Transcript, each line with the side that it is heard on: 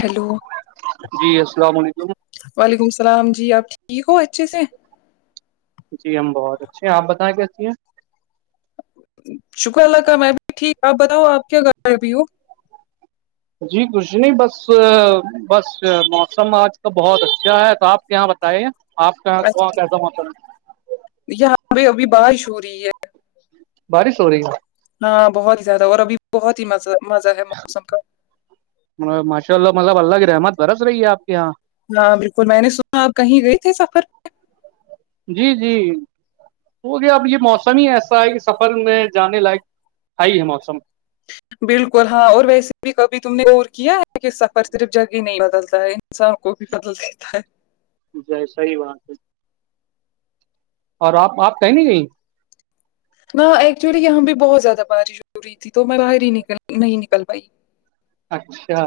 left: Hello
right: جی السلام علیکم
left: وعلیکم السلام جی آپ ٹھیک ہو اچھے سے
right: جی ہم بہت اچھے ہیں آپ بتائیں کیسی ہیں
left: شکر اللہ کا میں بھی ٹھیک آپ بتاؤ آپ کیا کر رہے ہو ابھی
right: جی کچھ نہیں بس بس موسم آج کا بہت اچھا ہے تو آپ یہاں بتائیے آپ کے یہاں کیسا موسم ہے
left: یہاں پہ ابھی بارش ہو رہی ہے
right: باری ہو رہی ہے
left: ہاں بہت ہی زیادہ اور ابھی بہت ہی مز مزہ ہے موسم کا
right: ماشاء اللہ مطلب اللہ کی رحمت برس رہی ہے آپ کے یہاں
left: ہاں بالکل میں نے سنا آپ کہیں گئے تھے سفر
right: جی جی وہ گیا اب یہ موسم ہی ایسا ہے کہ سفر میں جانے لائق ہائی ہے موسم
left: بالکل ہاں اور ویسے بھی کبھی تم نے ور کیا ہے کہ سفر صرف جگہ نہیں بدلتا ہے انسان کو بھی بدل دیتا ہے
right: جی صحی بات ہے اور آپ آپ کہیں نہیں کہیں
left: ہاں ایکچولی یہاں بھی بہت زیادہ بارش ہو رہی تھی تو میں باہر ہی نکل نہیں نکل پائی
right: اچھا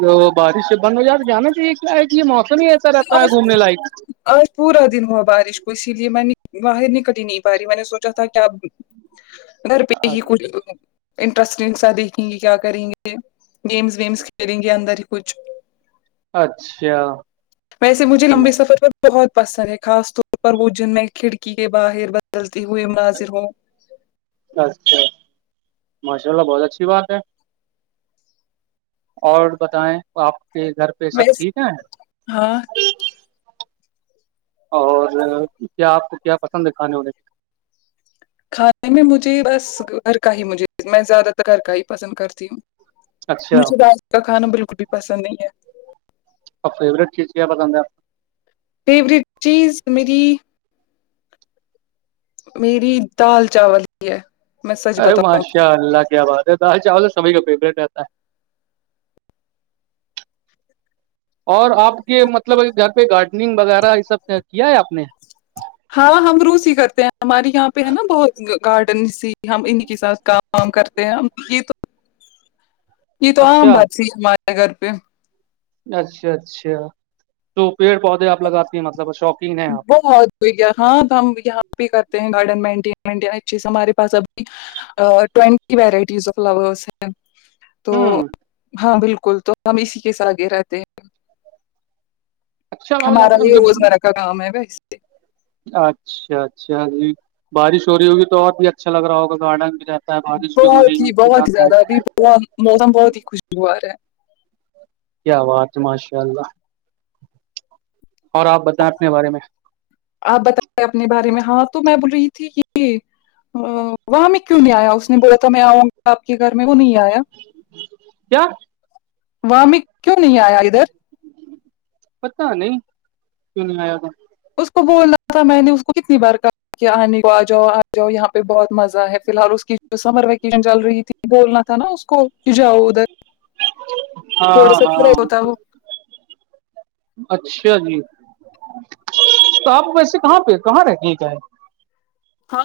right: تو بارش سے بند ہو جات تو جانا چاہیے کیا کہ یہ موسم تو نہیں یہتا رہتا ہے
left: آج
right: گھومنے لائک
left: آج پورا دن ہوا بارش کو اسی لیے میں نے باہر نکل ہی نہیں پا رہی میں نے سوچا تھا کیا گھر پہ ہی کھ انٹرسٹنگ سا دیکھیں گے کیا کریں گے گیمس ویمس کھیلیں گے اندر ہی کچھ
right: اچھا
left: ویس مجھے لمبے سفر پر بہت پسند ہے خاص طور پر وہ جن میں کھڑکی کے باہر بدلتی ہوئے ناذر ہووں
right: اچھا ماشاء اللہ بہت اچھی بات ہے اور بتائیں آپ کے گھر پہ سب
left: ویس
right: ٹھیک ہے
left: ہاں
right: اور کیا آپ کو کیا پسند ہے کھانے ہونے
left: کھانے میں مجھے بس گھر کا ہی مجھے میں زیادہ تر گھر کا ہی پسند کرتی ہوں
right: میں؟ اچھا
left: مجھے
right: اور
left: باہر کا کھانا بالکل بھی پسند نہیں ہے
right: اور فیوریٹ چیز کیا پسند ہے
left: فیوریٹ چیز میری میری دال چاول ہی ہے میں سچ
right: ارے
left: بتاؤں
right: ماشاء اللہ کیا بات ہے دال چاول تو سبھی کا فیوریٹ رہتا ہے اور آپ کے مطلب گھر پہ گارڈننگ وغیرہ یہ سب کیا ہے آپ نے
left: ہاں ہم روسی ہی کرتے ہیں ہماراری یہاں پہ ہے نا بہت گارڈن تھی ہم انہ کے سات کام کام کرتے ہیں ہم یہ تو
right: [unintelligible]
left: یہ تو عام
right: اچھا
left: باتسی ہمارے گھر پہ
right: اچھا اچھا تو پیڑ پودے آپ لگاتے
left: بہت ہو ہاں تو ہم یہاں بھی کرتے ہیں گارڈن مینٹین مینٹین اچھے سے ہمارے پاس ابھی ٹوینٹی وورائٹیز آف فلاورس ہیں تو
right: ہوں
left: ہاں بالکل تو ہم اسی کے سے آگے رہتے ہیں
right: اچھا گاؤ لے
left: اسک گم میں اسے
right: اچھا اچھا جی بارش ہو رہی ہوگی تو اور بھی اچھا لگ رہا ہوگا تو آڈنگ بھی ج ہوتا ہے بارش بھی ہو رہی ہے اس کے ساتھ
left: وہ موسم بہت ہی خوشگوار ہے
right: کیاوات ہے ماشاء اللہ اور آپ بتائیں اپنے بارے میں
left: آپ بتے اپنے بارے میں ہاں تو میں بول رہی تھی کہ وہاں میں کیوں نہیں آیا اس نے بولا تھا میں آؤں آپ کے گھر میں وہ نہیں آیا
right: کیا
left: وام کیوں نہیں آیا ادھر
right: پتا نہیں کیوں نہیں آیا تھاا
left: اس کو بولنا تھا میں نے اس کو کتنی بار کہا کہ آنے کو آ جاؤ آ جاؤ یہاں پہ بہت مزہ ہے فی الحال اس کی جو سمر ویکیشن چل رہی تھی بولنا تھا نا اس کو جاؤ ادھر تھوڑا
right: ہاں
left: سا خھر
right: ہاں
left: ہوتا وہ
right: اچھا جی تو آپ ویسے کہاں پہ کہاں رہتے ہیں کیایں
left: تھا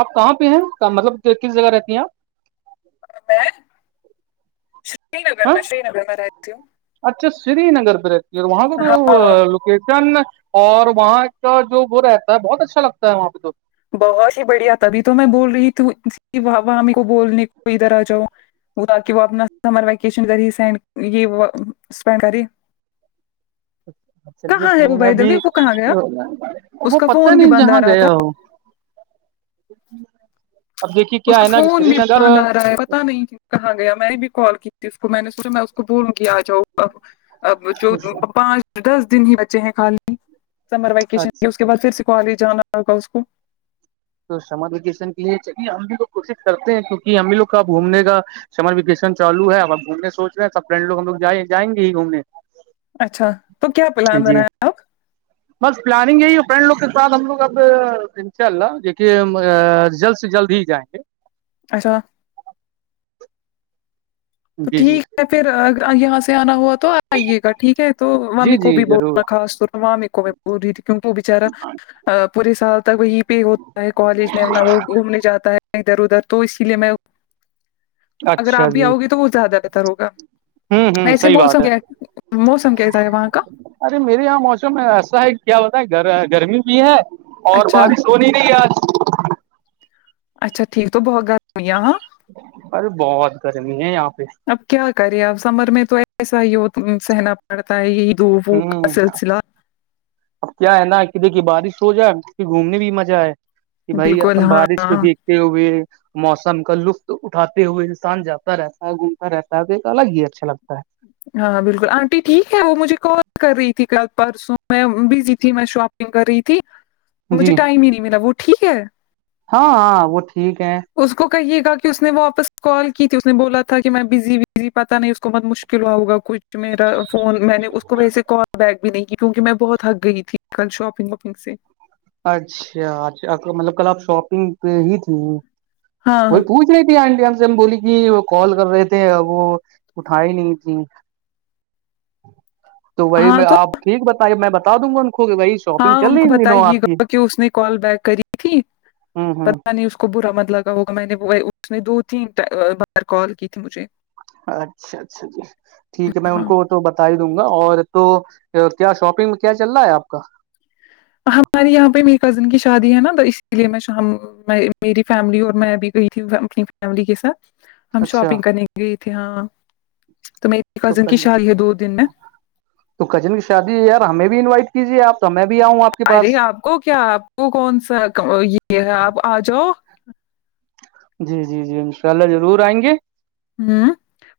right: آپ کہاں پہ ہیں مطلب کس جگہ رہتی ہیں آپ
left: میں شری نگر
right: ہاں
left: میں شری نگر میں رہتی ہ
right: اچھا سری نگر پہ رہتی ہے اور وہاں پہ
left: ہاں
right: جو شن اور وہاں کا جو وہ رہتا ہے بہت اچھا لگتا ہے وہاں پہ د
left: بہت ہی بڑھیا تھابھی تو میں بول رہی تھی وہاں میر کو بولنے کو ادھر آ جاؤ وہ تاک وہ اپنا سمر ویکیشن ذریعے سین یہینڈ کرے
right: چلیے
left: کہاں ہے
right: ٹھیک
left: وہ
right: میں
left: بائی دا
right: ابھی
left: وے وہ کہاں گیا اس
right: وہ
left: کا
right: پت
left: فون بھی
right: نہیں
left: بند آ
right: جہاں
left: رہا تھا
right: گیا ہووں اب دیکھیے
left: اس
right: کیا
left: کا
right: ہے نا
left: فون
right: سری
left: بھی
right: نگر
left: بند آ رہا پتا نہیں کی کہاں گیا میں نے بھی کال کی تھی اس کو میں نے سوچا میں اس کو بولوں گی آ جاؤ اب اب جو پانچ دس دن ہی بچے ہیں خالی سمر
right: اچھا
left: ویکیشن کے اس کے بعد پھر سے کالج جانا ہوگا اس کو
right: تو سمر ویکیشن کے لیے چلیے ہم بھیوگ کوشش کرتے ہیں کیونکہ ہم بھی لوگ کاب گھومنے کا سمر ویکشن چالو ہے ا گھومنے سوچ رہے سب فرینڈ لو ہم لگ ج جائیں گے ہی گھومنے
left: اچھا تو کیا پلان
right: جی
left: بنایں آپ
right: بس پلاننگ یہی ہے فرینڈ لوگ کے ساتھ ہم لوگ اب انشاء اللہ د کہ جلد سے جلد ہی جائیں گے
left: اچھا تو
right: جی جی
left: ٹھیک ہے پھر یہاں سے آنا ہوا توپ آئیے گا ٹھیک ہے تو مامی
right: جی
left: کو
right: جی
left: بھی
right: ضرور
left: بولنا خاص طور مامی کو میں بول رہی تھی کیونکہ وہ بچارا پورے سال تک وہی پہ ہوتا ہے کالج میں وہ گھومنے جاتا ہے ادھر ادھر تو اسی لیے میں اگر آپ
right: اچھا
left: بھی
right: جی
left: آؤ گی تو وہ زیادہ بہتر ہوگا
right: ہوں ہوں
left: ویسے
right: صحیح بات
left: موسم
right: ہے
left: کیا موسم کیسا ہے وہاں کا
right: ارے میرے یہاں موسم ایسا ہے کیا ہوتا ہے گرمی بھی ہے اور
left: اچھا
right: بارش تو نہیں نہیں آج
left: اچھا ٹھیک تو بہت گرممی ہے ہاں
right: ارے بہت گرمی ہے یہاں پہ
left: اب کیا کرے اب سمر میں تو ایسا ہی ہو سہنا کرتاائ وہو کا
right: ہوں
left: سلسل
right: اب کیا ہے نا کہ دیکھیے بارش ہو جائے گھومنے بھی مزہ آئے کہ بھائی
left: بالکل
right: اپن
left: ہاں
right: بارش پہ بھیگتے ہوئے موسم کا لطف اٹھاتے ہوئے انسان جاتا رہتا ہے گھومتا رہتا ہے تو ایک الگ ہی اچھا لگتا ہے
left: ہاں بالکل آنٹی ٹھیک ہے وہ مجھے کال کر رہی تھی کل پرسوں میں بزی تھی میں شاپ کین کر رہی ت [unintelligible]
right: [inaudible]
left: مجھے ٹائم ہی نہیں ملا وہ ٹھیک ہے
right: ہاں ہاں وہ ٹھیک ہے
left: اس کو کہیے گا کہ اس نے واپس کال کی تھی اس نے بولا تھا کہ میں بزی بزی پتہ نہیں اس کو بہت مشکل کلوؤگا کچھ میرا فون میں نے اس کو ویسے کال بیک بھی نہیں کی کیونکہ میں بہت ہک گئی تھی کل شاپنگ واپنگ سے
right: اچھا اچھا مطلب کل آپ شاپنگ پہ ہی تھی
left: ہاں
right: وہ پوچھ رہی تھی آنٹی ہم سے ہم بولی کہ وہ کال کر رہے تھے ا وہ اٹھائی نہیں تھی تو وہی
left: ہاں
right: میں
left: تو
right: آپ ٹھیک بتائیے میں بتا دوں گا ان کو وہی
left: ہاں ان کو بتائیے گا کہ اس نے کال بیک کری تھی
right: ہوں ہوں
left: پتا نہیں اس کو کو برا مت لگا ہوگا میں نے اس نے دو تین بار کال کی تھی مجھے
right: اچھا اچھا جی ٹھیک ہے میں ان
left: ہاں
right: کو تو بتا ہی دوں گا اور تو کیا شاپنگ کیا چل رہا ہے آپ کا
left: ہمارے یہاں پہ میری کزن کی شادی ہے نا تو اسی لیے میں میری فیملی اور میں ابھی گئی تھی اپنی فیملی کے ساتھ ہم
right: اچھا
left: شاپنگ کرنے گئے تھے ہاں تو میں
right: تو ک
left: کزن کی شادی ہے دو دن
right: تو کجن کی شادی یار ہمیں بھی انوائٹ کیجیے آپ تو میں بھی آؤں آپ کے پاس
left: ارے آپ کو کیا آپ کو کون سا یہ ہے آپ آ جاؤ
right: جی جی جی انشاء اللہ ضرور آئیں گے
left: ہوں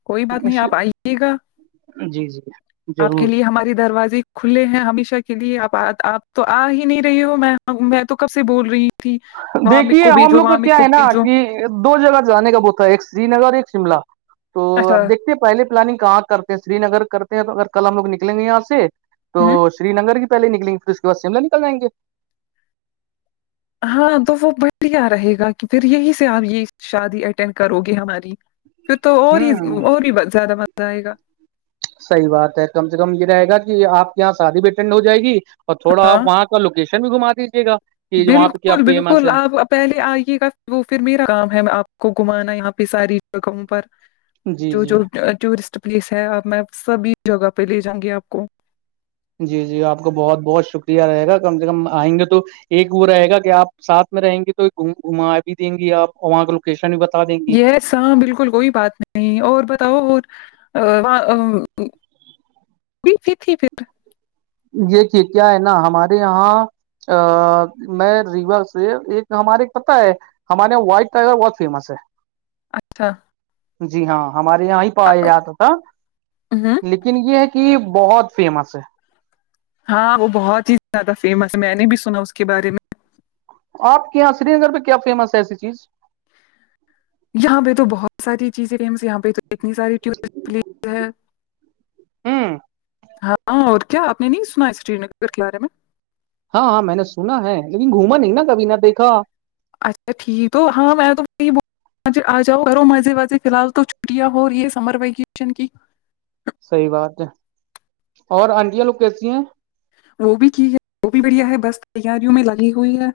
left: کوئی بات نہیں آپ آئیے گا
right: جی جی
left: آپ کے
right: ضرور
left: لیے ہماری دروازے [unintelligible] کھلے ہیں ہمیشہ کے لیے آپ آ آپ تو آ ہی نہیں رہے ہو میں میں تو کب سے بول رہی ہوں ت [unintelligible]
right: دیکھیے ہم لوگ کا کیا ہے نا کہ دو جگہ جانے کا بہت تھا ایک سری نگر اور ایک شملہ تو آپ
left: اچھا
right: دیکھتے پہے پلاننگ کہاں کرتے ہیں سری نگر کرتے ہیں تو اگر کل ہم لگ نکلیں گے یہاں سے تو
left: ہوں
right: شری نگر کی پہلے نکلیں گے پھر اس کے بعد شملہ نکل جائیں گے
left: ہاں تو وہ بڑھیا رہے گا کہ پھر یہی سے آپ یہ شادی اٹینڈ کرو گے ہماری پھر تو اور ہی
right: ہوں
left: اور ہی زیادہ مز آئے گا
right: صح بات ہے کم سے کم یہ رہے گا کہ آپ کے یہاں شادی بھی اٹینڈ ہو جائے گی اور تھوڑا
left: ہاں
right: آپ وہاں اس کا لوکشن بھی گھا دیجیے گا کہ وہاں پہ کیا
left: بالکل
right: فیمس
left: بالکل
right: ہے
left: آپ پہلے آئیے گا وہ پھر میرا کام ہے آپ کو گھمانا یہاں پہ ساری جگہوں پر
right: جی
left: جو جو
right: جی
left: ٹورسٹ پلیس ہے آپ میں سبھی جگہ پہ لے جاں گی آپ کو
right: جی جی آپ کو بہت بہت شکریہ رہے گا کم سے کم آئیں گے تو ایک وہ رہے گا کہ آپ ساتھ میں رہیں گی تو گ گھما بھی دیں گی آپ اور وہاں کا لوکیشن بھی بتا دیں گی
left: یہ ہاں بالکل کوئی بات نہیں اور بتاؤ اور [unintelligible]
right: دیکھیے کیا ہے نا ہمارے یہاں ا میں ریوا سے ایک ہمارے پتا ہے ہمارےاں وائٹ ٹائیگر بہت فیمس ہے
left: اچھا
right: جی ہاں ہمارے یہاں ہی
left: آ،
right: پایا جاتا تھا
left: ہوں
right: لیکن یہ ہے کہ کی بہت فیمس ہے
left: ہاں وہ بہت ہی زیادہ فیمس میں نے بھی سنا اس کے بارے میں
right: آپ کے یہاں سری نگر میں کیا فیمس ہے ایسی چیز
left: یہاں پہ تو بہت ساری چیزیں فیمس یہاں پہ تو اتنی ساری ٹورسٹ پلیس ہے
right: ہمم
left: ہاں اور کیا آپ نے نہیں سنا ہے سری نگر ک بارے میں
right: ہاں ہاں میں نے سنا ہے لیکن گھوما نہیں نا کبھی نہ دیکھا
left: اچھا ٹھیک تو ہاں میں تو آ جاؤ کرو مزے وزے فی الحال تو چھٹیاں ہو رہ یہ سمر ویکیشن کی
right: صحی بات ہے اور آنٹیاں لوگ کیسی ہیں
left: وہ بھی ہے وہ بھی بڑھیا ہے بس تیاریوں میں لگی ہوئی ہے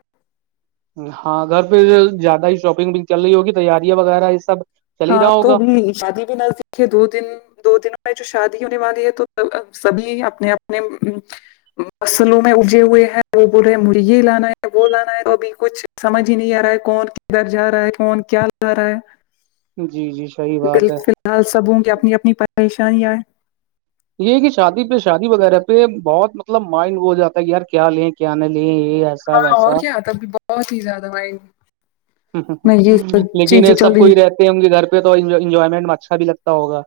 right: ہاں گھر پھر زیادہ ہی شاپنگ بھی چل رہی ہوگی تیاریاں وغیرہ یہ سب چل ہی
left: ہاں
right: رہا
left: تو
right: ہوگا
left: بھی شادی بھی نہ دو دن دو دنوں میں جو شادی ہونے والی ہے تو سبھی اپنے اپنے مصلوں میں اجے ہوئے ہیں وہ بولے مجھے یہ لانا ہے وہ لانا ہے تو ابھی کچھ سمجھ ہی نہیں آ رہا ہے کون کدھر جا رہا ہے کون کیا لا رہا ہے
right: جی جی صحی بات ہے
left: فلحال سب ہوں گے اپنی اپنی پریشانیاں
right: یہ کہ شادی پہ شادی وغیرہ پہ بہت مطلب مائنڈ ہو جاتا ہے کہ یار کیا لیں کیا نہیں لیں یہیار
left: ہاں اور کیا تھا ابھی بہت ہی زیادہ مائنڈ میں یہ سب
right: لیکن
left: چیزیں چل
right: سب
left: رہی
right: کوئی رہتے ہوں گے گھر پہ تو انجوائمنٹ میں اچھا بھی لگتا ہوگا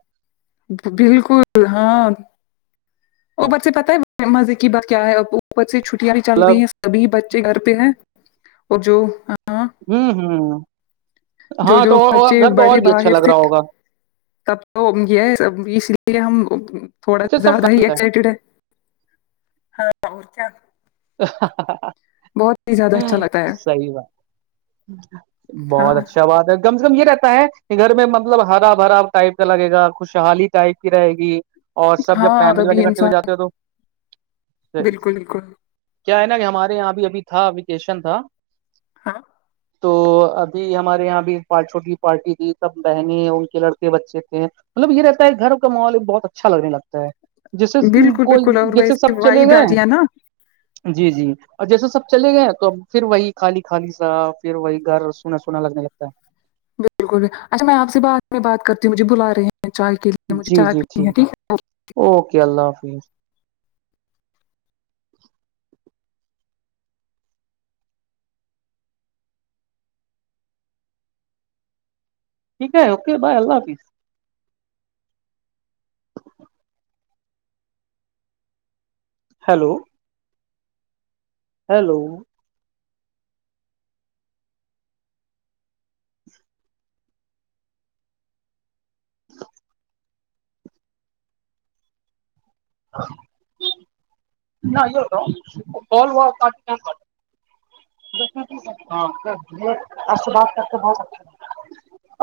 left: بالکل ہاں اوپر سے ح پتا ہے مزے کی بات کیا ہے اوپر سے چھٹیاں بھی چل
right: مطلب
left: رہی ہیں سبھی بچے گھر پہ ہے اور جو ہاں
right: ہمم ہمم
left: جو
right: ہاں
left: جو
right: تو
left: بچے
right: گھر تو اور
left: بڑے
right: بھی اچھا
left: باہر
right: لگ
left: سے
right: رہا ہوگا
left: تب تو یہ اس لیے ہم تھوڑا
right: اچھا سب
left: زیادہ ہی
right: فم
left: ایکسائٹیڈ ہے ہاں اور کیا
right: [inaudible]
left: بہت ہی زیادہ اچھا
right: ہمم
left: لگتا ہے
right: صحیح بات
left: ہاں
right: بہت اچھا بات ہے کم سے کم یہ رہتا ہے کہ گھر میں مطلب ہرا ب ہرا ٹائپ کا لگے گا خوشحالی ٹائپ کی رہے گی اور سب جب
left: ہاں
right: فیملی والی
left: تبھی
right: کرتے ہوئے
left: انسان
right: جاتے ہو تو
left: بالکل بالکل
right: کیا ہے نا کہ ہمارے یہاں ابھی ابھی تھا ویکیشن تھا
left: ہاں
right: تو ابھی ہمارے یہاں بھی پچ چھوٹی پارٹی تھی سب بہنیں ان کے لڑکے بچے تھے مطلب یہ رہتا ہے گھر کا ماحول ایک بہت اچھا لگنے لگتا ہے جیسے
left: بالکل
right: کوئی
left: بالکل اور
right: جیسے
left: ویسے
right: سب چلے
left: وائی بھی
right: گئے
left: آتی ہے نا
right: جی جی اور جیسے سب چلے گئے ہیں تو ا پھر وہی خالی خالی سا پھر وہی گھر سونا سونا لگنے لگتا ہے
left: بالکل بھی اچھا میں آپ سے بات میں بات کرتی ہوں مجھے بلا رہے ہیں چائے کے لیے
right: ہے
left: مجھے
right: جی
left: چائے
right: جی
left: پی ہے ٹھیک ہے
right: اوکے اللہ حافظ ٹھیک ہے اوک بائے اللہ حافظ ہیلو ہیلو یہ تو ب ای سے بات کرتے بہت اچا